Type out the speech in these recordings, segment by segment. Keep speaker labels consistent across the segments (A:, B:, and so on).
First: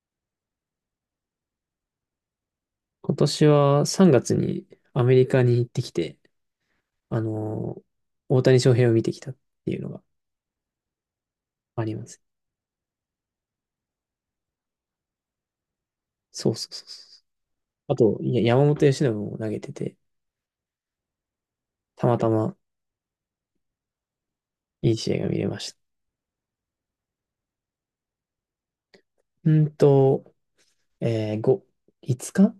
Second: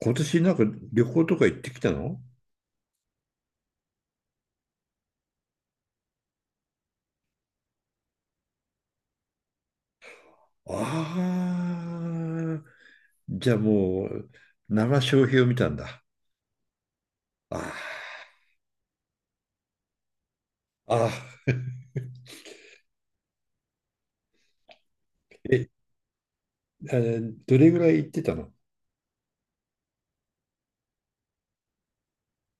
A: 今年なんか旅行とか行ってきたの？
B: 今年は3月にアメリカに行ってきて、あのー大谷翔平を見てきたっていうのがあります。
A: ああ、じゃあもう、生消費を見たんだ。
B: そうそうそうそ
A: あ
B: う。あと、いや、山本由伸も投げてて、
A: あ。あ
B: たまたまいい試合が見
A: ー
B: れま
A: え、
B: した。
A: あのどれぐらい行ってたの？
B: うんと、えー、5、5日間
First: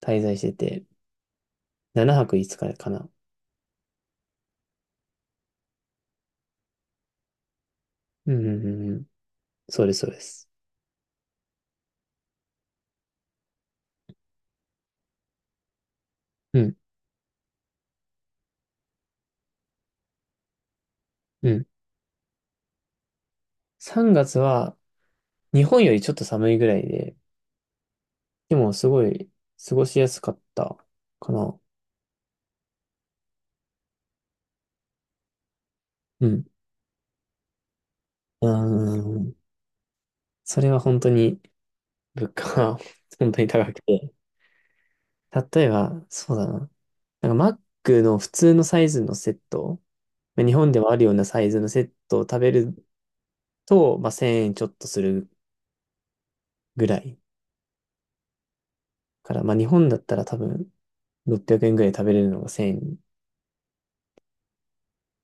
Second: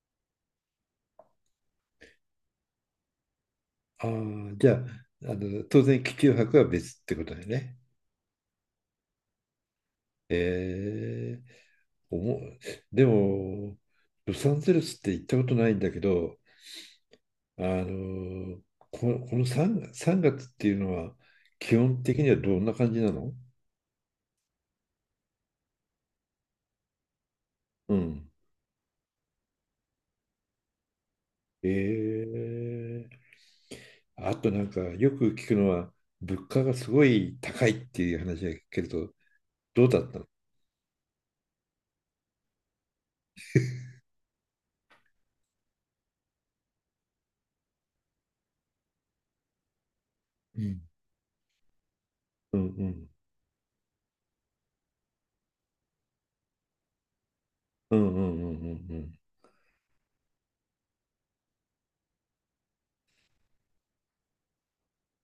B: 滞在してて、7泊5日かな。
A: ああ、じゃあ、当然、気球博は別ってことだよね。
B: うんうんうんうん。そうです、そうです。
A: えー、おも、でも、ロサンゼルスって行ったことないんだけど、
B: うん、
A: あの、こ、この 3, 3月っていうのは、
B: うん。
A: 基本的にはどんな感じなの？
B: 3月は日本よりちょっと寒いぐらいで、
A: うん。
B: でもすごい過ごしやすかったかな。
A: えーあとなんかよく聞くのは、
B: うん。
A: 物価がすごい高いっていう話
B: うー
A: が聞けると、
B: ん。
A: どうだったの？
B: それは本当に物価は 本当に高くて。例えば、そうだな。なんかマックの普通のサイズのセット、まあ日
A: う
B: 本で
A: ん。
B: もあるようなサイズのセットを食べ
A: うん。う
B: る
A: ん。
B: と、まあ、1000円ちょっとするぐらい。
A: うん。うん。うん。うん。うん。
B: から、まあ、日本だったら多分600円ぐらいで食べれるのが1000円。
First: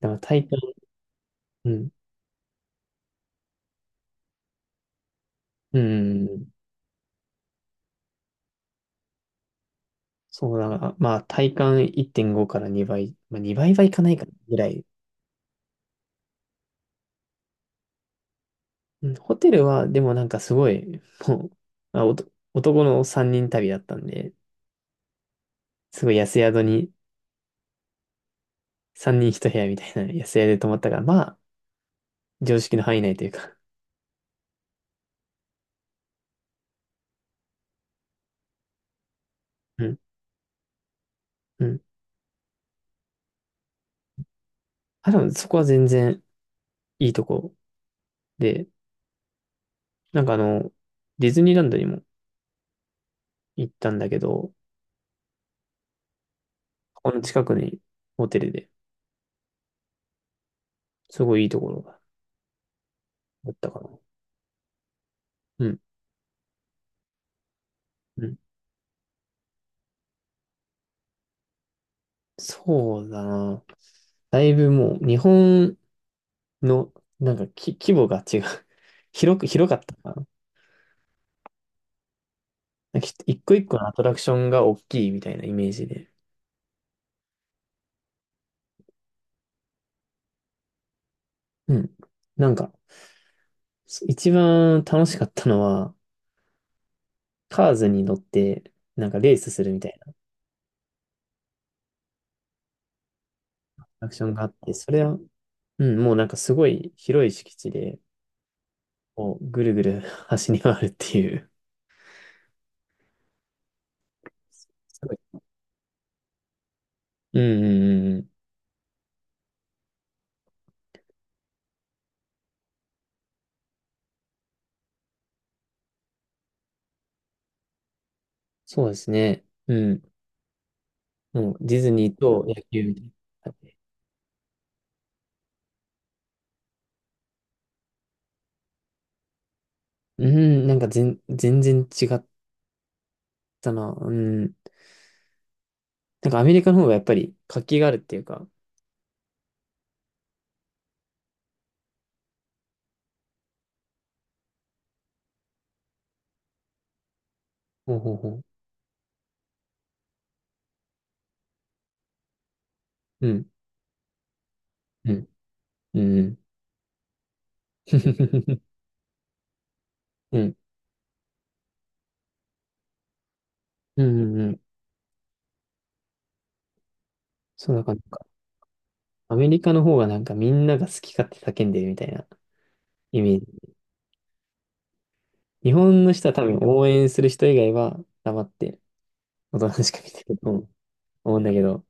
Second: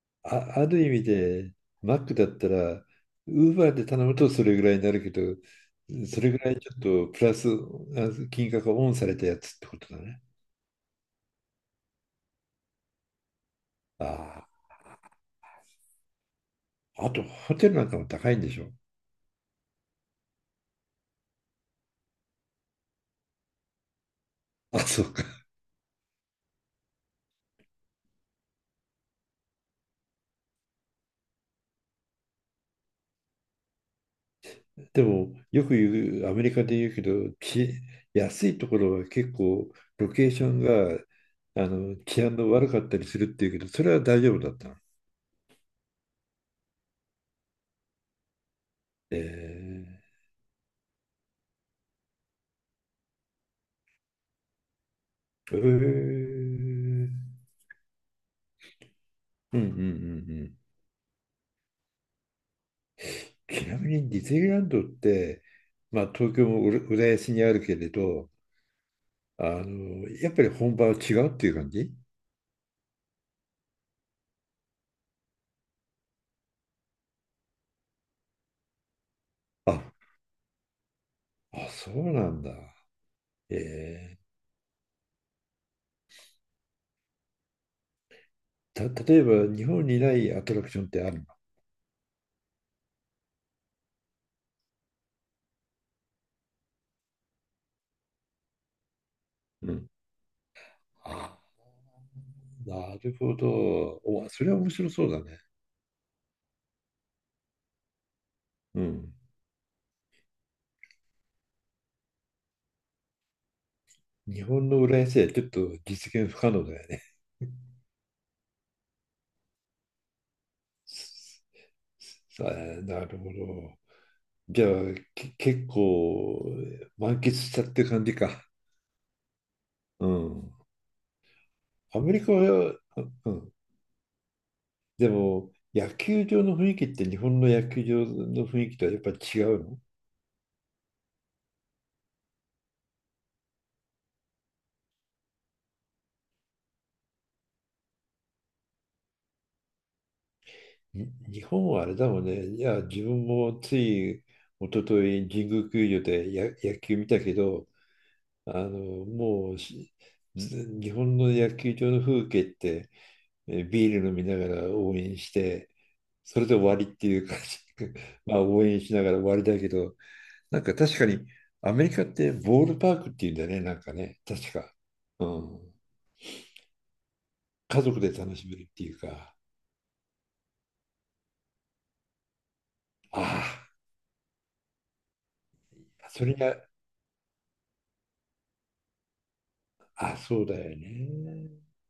B: だから体
A: あ、
B: 感、
A: ある意味で、
B: うん、
A: マックだったらウーバーで頼むとそれぐらいになるけど、
B: う
A: それぐ
B: ん、
A: らいちょっとプラス金額がオンされたやつってことだね。
B: そうだな。まあ体感1.5から2倍、まあ、2倍はいかないかな
A: あ
B: ぐらい。
A: あ、あとホテルなんかも高いんでしょ？
B: うん、ホテルはでもなんかすごい、もう、あおと男の3人旅だったんで、
A: あ、そう。
B: すごい安宿に3人1部屋みたいな安宿で泊まったから、まあ、常識の範囲内というか。
A: でも、よく言う、アメリカで言うけど、安いところは結構
B: うん。
A: ロケーションが、
B: うん。
A: 治安の悪かったりするっていうけど、それは大丈夫だったの？
B: あ、でもそこは全然いいとこで、
A: え
B: なんかディズニーランドにも行ったんだけど、
A: ー、え
B: この
A: ー、
B: 近くにホテルで、
A: うん。うん。うん。うん。
B: すごいいいところがあっ
A: ち
B: た
A: な
B: かな。
A: みにディズニーランドって、
B: うん。
A: まあ、東京も浦安にあるけれ
B: う
A: ど、
B: ん。
A: やっぱり本場は違うっていう感じ？
B: そうだな。だいぶもう日本のなんか規模が違う。広かっ
A: あ、
B: たかな。
A: あ、そうなんだ。
B: なんか一個一個のアトラ
A: え
B: クションが大きいみたいなイメージで。
A: 例えば、日本にないアトラクションってあるの？
B: うん。なんか、一番楽しかったのは、カーズに乗って、なんかレースす
A: う
B: るみた
A: ん。
B: い
A: ああ、なるほど。
B: なアクショ
A: お、
B: ンが
A: そ
B: あ
A: れ
B: っ
A: は面
B: て、そ
A: 白
B: れ
A: そう
B: は、
A: だね。
B: うん、もうなんかすごい広い敷地で、
A: うん。
B: こう、ぐるぐる 走り回るっていう。
A: 日本の浦
B: すご
A: 安では
B: い。
A: ちょっと実現不可能だよね。
B: うんうんうんうん。
A: さあ、なるほど。じゃあ、結構満喫したってる感じか。
B: そうですね。うん。
A: うん。
B: もうディズ
A: ア
B: ニ
A: メ
B: ー
A: リカ
B: と野
A: は、
B: 球み
A: う
B: た
A: ん。
B: い
A: でも、野球場の雰囲気って日本の野球場の雰囲気とはやっぱ違うの？
B: な。うん、なんか全然違ったな。うん。なんかアメリカの方がやっぱり活気があるっていうか。
A: 日本はあれだもんね。いや、自分もつい一昨日神宮球場で野球見たけど、
B: ほうほうほ
A: あ
B: う。
A: の、もうしず日本の野球場の風景って、
B: うん、
A: ビール飲みながら応
B: う
A: 援
B: ん、
A: して、
B: うん。うん、
A: それで終わりっていう感じ。まあ応 援しながら終わりだけど、
B: うん、うん。
A: なんか確かにアメリカってボールパークっていうんだよね、なんか
B: う
A: ね、
B: んう
A: 確
B: ん、
A: か。うん。
B: そん
A: 家
B: な感
A: 族
B: じ
A: で
B: か。
A: 楽しめるっていう
B: ア
A: か。
B: メリカの方がなんかみんなが好き勝手叫んでるみたいなイメー
A: あ
B: ジ。日本
A: あ、
B: の
A: そ
B: 人は
A: れ
B: 多
A: が、
B: 分応援する人以外は黙っておとなしく見
A: あ、
B: てる
A: そう
B: と
A: だよ
B: 思うん
A: ね。
B: だけど、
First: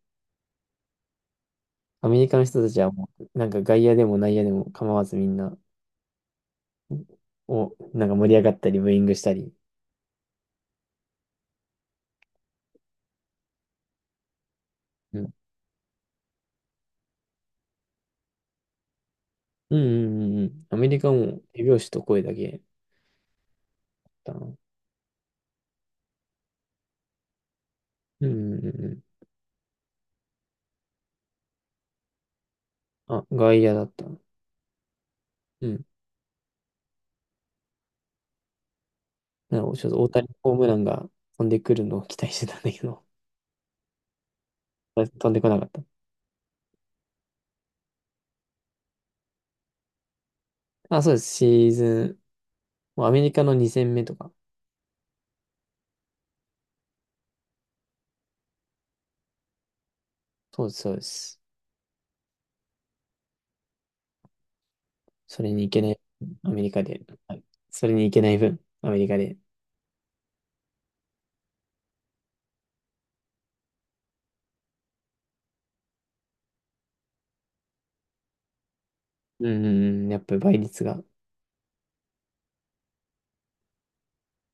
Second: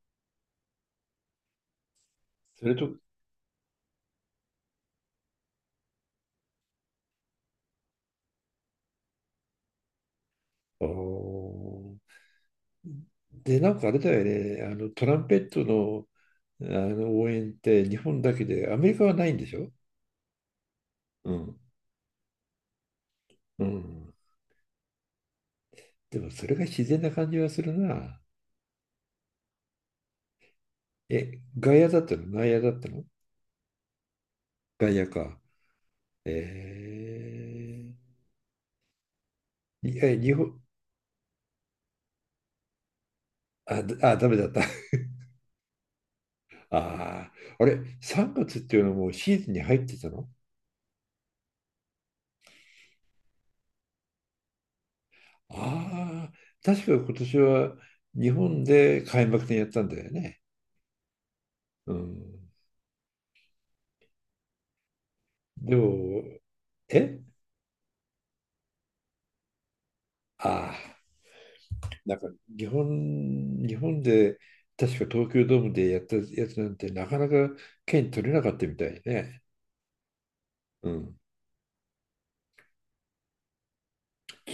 B: アメリカの人
A: そ
B: た
A: れ
B: ちは
A: と、
B: もうなんか外野でも内野でも構わずみんなをなんか盛り上がったりブーイングしたり。
A: あーで、なんかあれだよね、あのトラ
B: う
A: ン
B: ん、
A: ペットの、あの応援って日本だけで、アメリカはないんでしょ？
B: うんうんうんうん。アメリカ
A: う
B: も
A: ん。
B: 手拍子と声だけ
A: うん。
B: だな。
A: でもそれが自然な感じはするな。
B: うんうんうんうん。
A: え、外野だったの内野だったの？
B: あ、外野だったな。
A: 外野か。
B: うん。
A: え
B: なんかちょっ
A: い
B: と大
A: え、
B: 谷ホームランが飛んでくるのを期待してたんだけど、
A: あ、ダメだった。
B: 飛んでこなかった。
A: ああ、あれ、3月っていうのはもうシーズンに入ってたの？
B: あ、そうです。シーズンもうアメリカの2戦目とか。
A: ああ、確か今年は日本で開幕戦やったんだよね。
B: そうです、そうです。
A: うん。
B: それに行
A: で
B: けない、
A: も、
B: アメリカで。
A: え
B: はい。それに行けない分、アメリカで。
A: ああ、なんか日本で確か東京ドームでやったやつなんてなかなか券取れなかったみたいね。
B: うん、うんうん、やっぱり倍率
A: う
B: が。
A: ん。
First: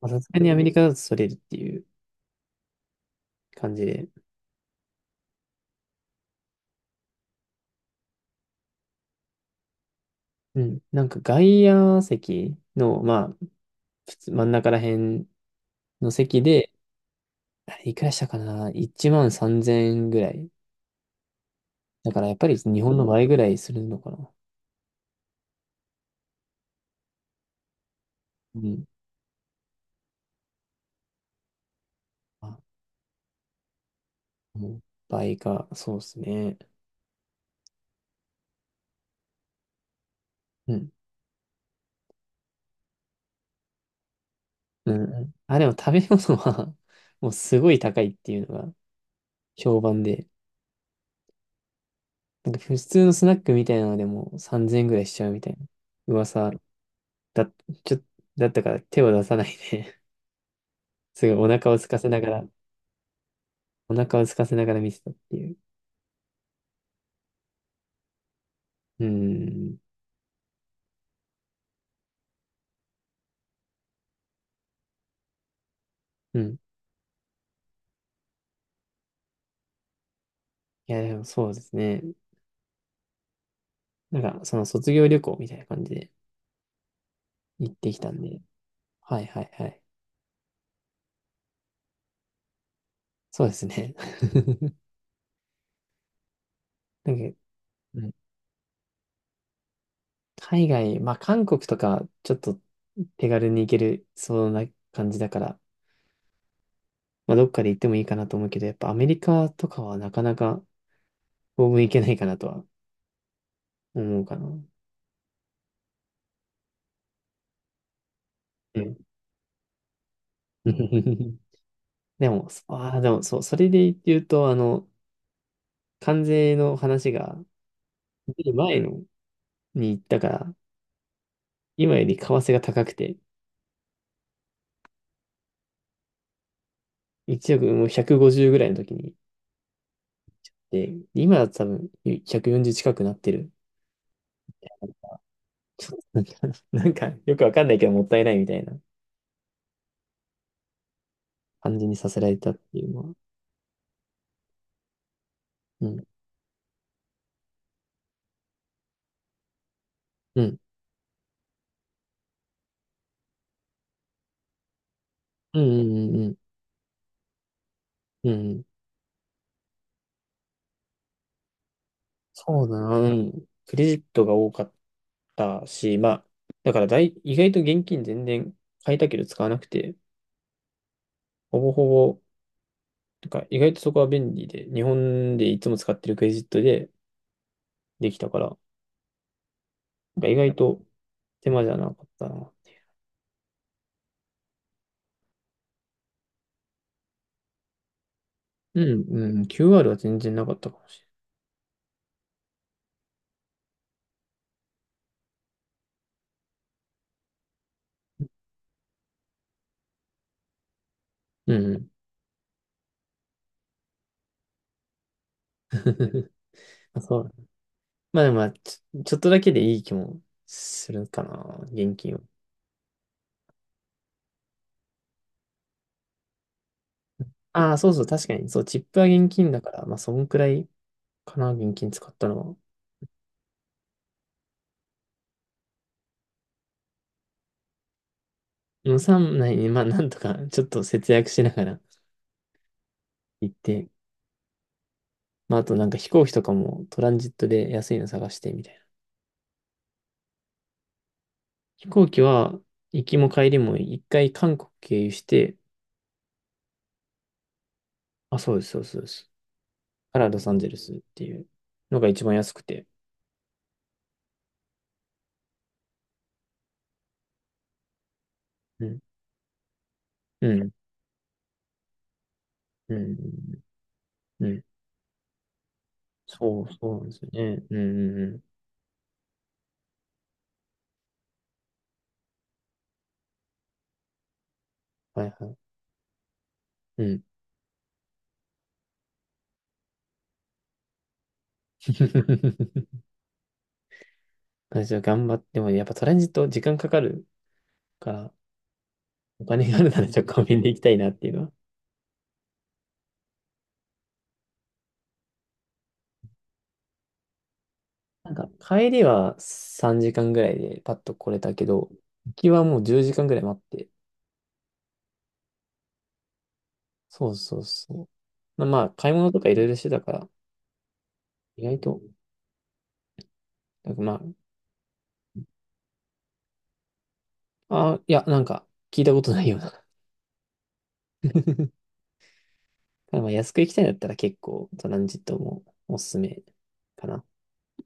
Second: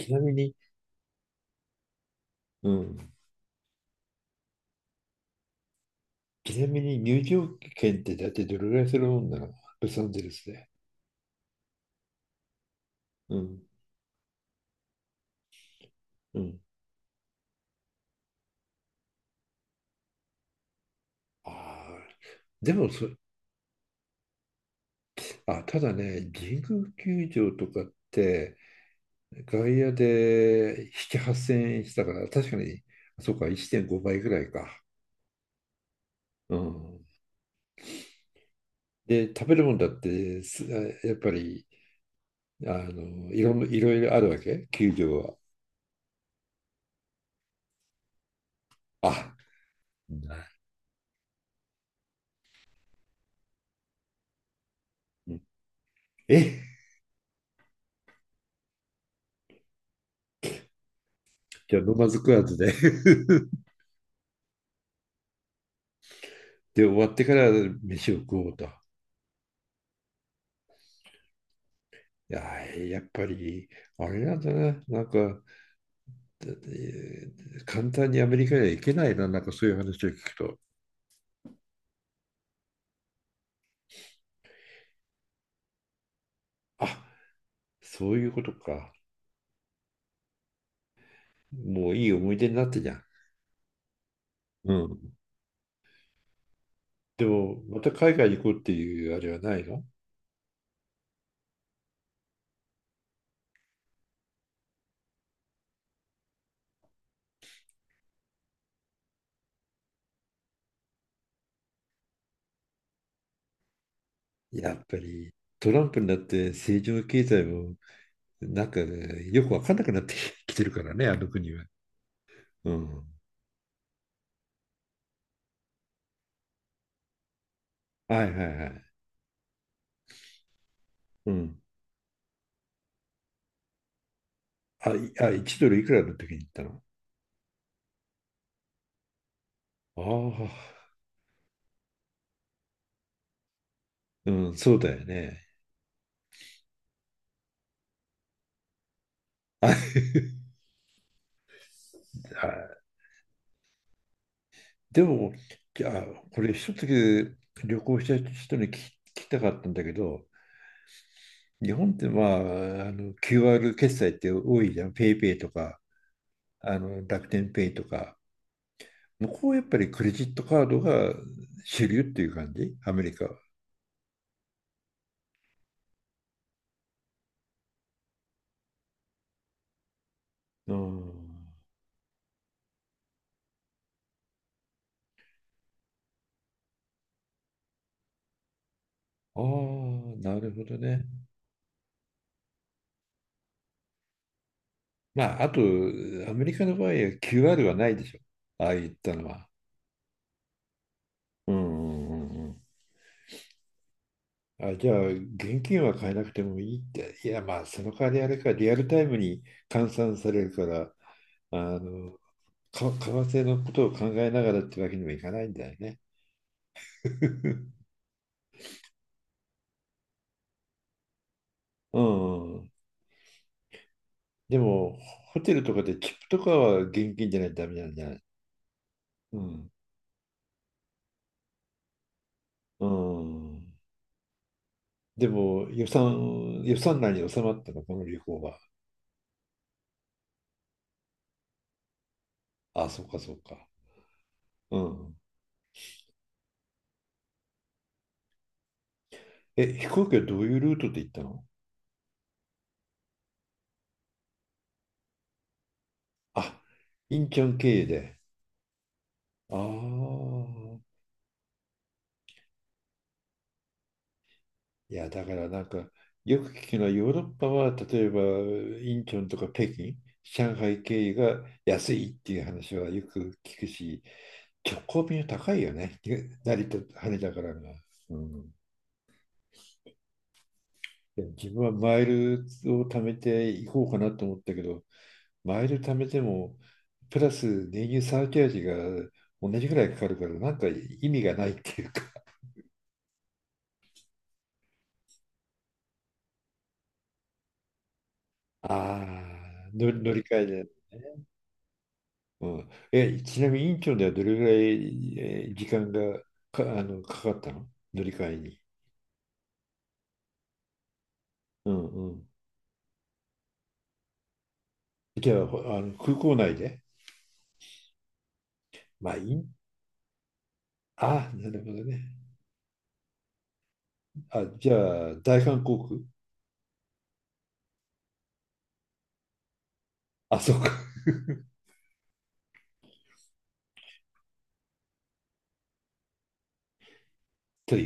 B: まあさ
A: な
B: す
A: み
B: がにア
A: に、
B: メリカだとそれるっていう
A: うん。
B: 感じで。
A: ちなみに入場券って、だってどれぐらいするもんなの、ロサンゼルス
B: う
A: で？
B: ん。なんか外野席の、まあ、
A: うん。
B: 普通真ん中ら辺の
A: う
B: 席
A: ん。
B: で、あれいくらしたかな？ 13,000円ぐらい。
A: あ
B: だ
A: あ、
B: からやっぱり
A: で
B: 日
A: も
B: 本の
A: そ、
B: 倍ぐらいするのかな。
A: あ、ただね、神宮球場とかって
B: うん。
A: 外野で7、8000円したから、
B: ま
A: 確かに、そうか、1.5倍ぐらい
B: あ、
A: か。
B: もう倍か、そうです
A: う
B: ね。
A: ん。で、食べるもんだって
B: うん
A: やっぱりいろいろあるわけ、球
B: うん
A: 場
B: うん。
A: は。
B: あ、でも食べ物は もうすごい高いっていうのが
A: あ、
B: 評判で、
A: な
B: なんか普通のスナックみたいなのでも3000円ぐらいしちゃうみたいな
A: え、
B: 噂だ、ちょ、だったから手を出さないで すごいお腹を
A: じゃあ
B: 空
A: 飲
B: かせ
A: まず
B: なが
A: 食わ
B: ら、
A: ずで。
B: お腹を空かせながら見てたっていう。
A: で、終わってから飯を食おうと。い
B: うん。
A: や、やっぱり、あれなんだな、なんか、
B: う
A: だ
B: ん。
A: えー簡単にアメリカには行けないな、なんかそういう話を聞くと。
B: いや、でもそうですね。なんかその卒業旅行みたいな感じで
A: あ、
B: 行ってきた
A: そう
B: ん
A: いう
B: で。
A: ことか。
B: はいはいはい。
A: もういい思い出になってじゃん。
B: そうですね。
A: うん。
B: な
A: で
B: んか、
A: も、また
B: うん、
A: 海外に行こうっていうあれはないの？
B: 海外、まあ韓国とかちょっと手軽に行けるそうな感じだから、まあどっかで行ってもいいかなと思うけど、やっぱアメリカとかはなかなか当分行けないかなとは思うかな。う
A: やっぱりトランプになって政治も経済もなんか
B: ん。
A: ねよく分かんなくなってき てるからね、あの 国は。
B: でも、そ
A: う
B: ああ、で
A: ん。
B: もそう、それで言うと、関税の話が
A: はい
B: 出
A: は
B: る
A: いは
B: 前
A: い。
B: のに行ったから、
A: うん。
B: 今より為替が高くて、
A: あ、1ドルいくらの時に言ったの？
B: 1億もう150ぐらいの時に行っ
A: あ
B: て、
A: あ、
B: 今は多分140近くなってる。
A: うん、そうだよね。
B: なんか、よくわかんないけどもったいないみたいな感じにさせられたって
A: あ、
B: いうのは。
A: でも、じ
B: う
A: ゃあ、
B: ん。
A: これ一つだけ旅行した人に聞きたかったんだけど、
B: うん。
A: 日本ってまあ、あの QR 決済って多いじゃん。ペイペイと
B: うん
A: か、
B: うんうんうん。
A: あの楽天ペイとか。
B: うんうん。
A: 向こうやっぱりクレジットカードが主流っていう感
B: そう
A: じ、
B: だ
A: ア
B: な。
A: メ
B: う
A: リカは。
B: ん。クレジットが多かったし、まあ、だからだい、意外と現金全然買えたけど使わなくて、
A: うん。
B: ほぼほぼ、なんか意外とそこは便利で、日本でいつも使ってるクレジットでできたから、な
A: ああ、
B: んか意
A: なる
B: 外
A: ほど
B: と
A: ね。
B: 手間じゃなかったな。
A: まあ、あと、アメリカの場合は QR はないでしょ。ああ
B: う
A: いっ
B: ん、
A: たの
B: うん、
A: は。
B: QR は全然なかったかもし
A: うん。うん。うん。うん。あ、じゃあ、現金は買えなくてもいいって。いや、まあ、その代わりあれか、リアルタイムに換算されるから、
B: れない。うん、
A: あ
B: う
A: の、為替のことを考えながらってわけにもいかないんだ
B: ん。
A: よね。
B: あ、そう。まあでもまあ、ちょっとだけでいい気もするかな、現
A: う
B: 金は。
A: ん。でも、ホテルとかでチップとかは現金じゃないとダ
B: ああ、
A: メな
B: そう
A: ん
B: そ
A: じ
B: う、
A: ゃない？
B: 確かに。そう、チップは現
A: う
B: 金だか
A: ん。
B: ら、まあ、そんくらいかな、現金使ったのは。
A: うん。でも、予算内に収まったの、この旅行は？
B: 予算内に、まあ、なんとか、ちょっと節約しながら
A: あ、そうか、そう
B: 行っ
A: か。
B: て、
A: うん。
B: まあ、あとなんか飛行機とかもトランジットで安いの探して、みたいな。
A: え、飛行機はどういうルートで行ったの？
B: 飛行機は、行きも帰りも一回韓国経由して、
A: あ、インチョン経由で。
B: あ、そうです、そうです、そうです。
A: あ
B: からロサンゼルス
A: あ。
B: っていうのが一番安くて。
A: いや、だからなんか、よく聞くのはヨーロッパは、例えば、
B: う
A: イ
B: ん、
A: ンチョンとか北京、
B: う
A: 上
B: ん、
A: 海経由が安いっていう話は
B: うん、う
A: よく聞く
B: ん。
A: し、
B: うん、
A: 結構便高いよね。
B: そ
A: 成
B: う、そう
A: 田、
B: なんで
A: 羽
B: すよ
A: 田から
B: ね。
A: が。
B: うん、う
A: う
B: ん、うん。
A: ん。いや自分はマイルを貯めていこうかなと思ったけど、
B: はい、はい。
A: マイル貯めても、
B: う
A: プ
B: ん。
A: ラス燃油サーチャージが同じぐらいかかるから、なんか意味がないっていうか。
B: 私は頑張っても、やっぱトランジット時間かかるから、
A: あ
B: お金
A: あ、
B: があるなら
A: 乗
B: ちょ
A: り
B: っと
A: 換
B: コン
A: え
B: ビニ
A: で、
B: で
A: ね。
B: 行きたいなっていうのは。
A: うん、え、ちなみにインチョンではどれぐらい時間がかかったの、乗り
B: な
A: 換
B: ん
A: え
B: か、
A: に？
B: 帰りは3時間ぐらいでパッと来れたけ
A: うん
B: ど、
A: うん。
B: 行きはもう10時間ぐらい待って。
A: じゃあ、あの空港内で。
B: そうそうそう。まあ、買
A: ま
B: い
A: あ、
B: 物とかいろいろしてたから、
A: ああ、なる
B: 意
A: ほ
B: 外
A: ど
B: と、
A: ね。
B: なんかま
A: あ、じゃあ、大韓航空。
B: あ、あ、いや、なんか、聞いたことないような。
A: あ、そうか。
B: ただまあ、安く行きたいんだったら結構、トランジットもおすすめかな。
A: という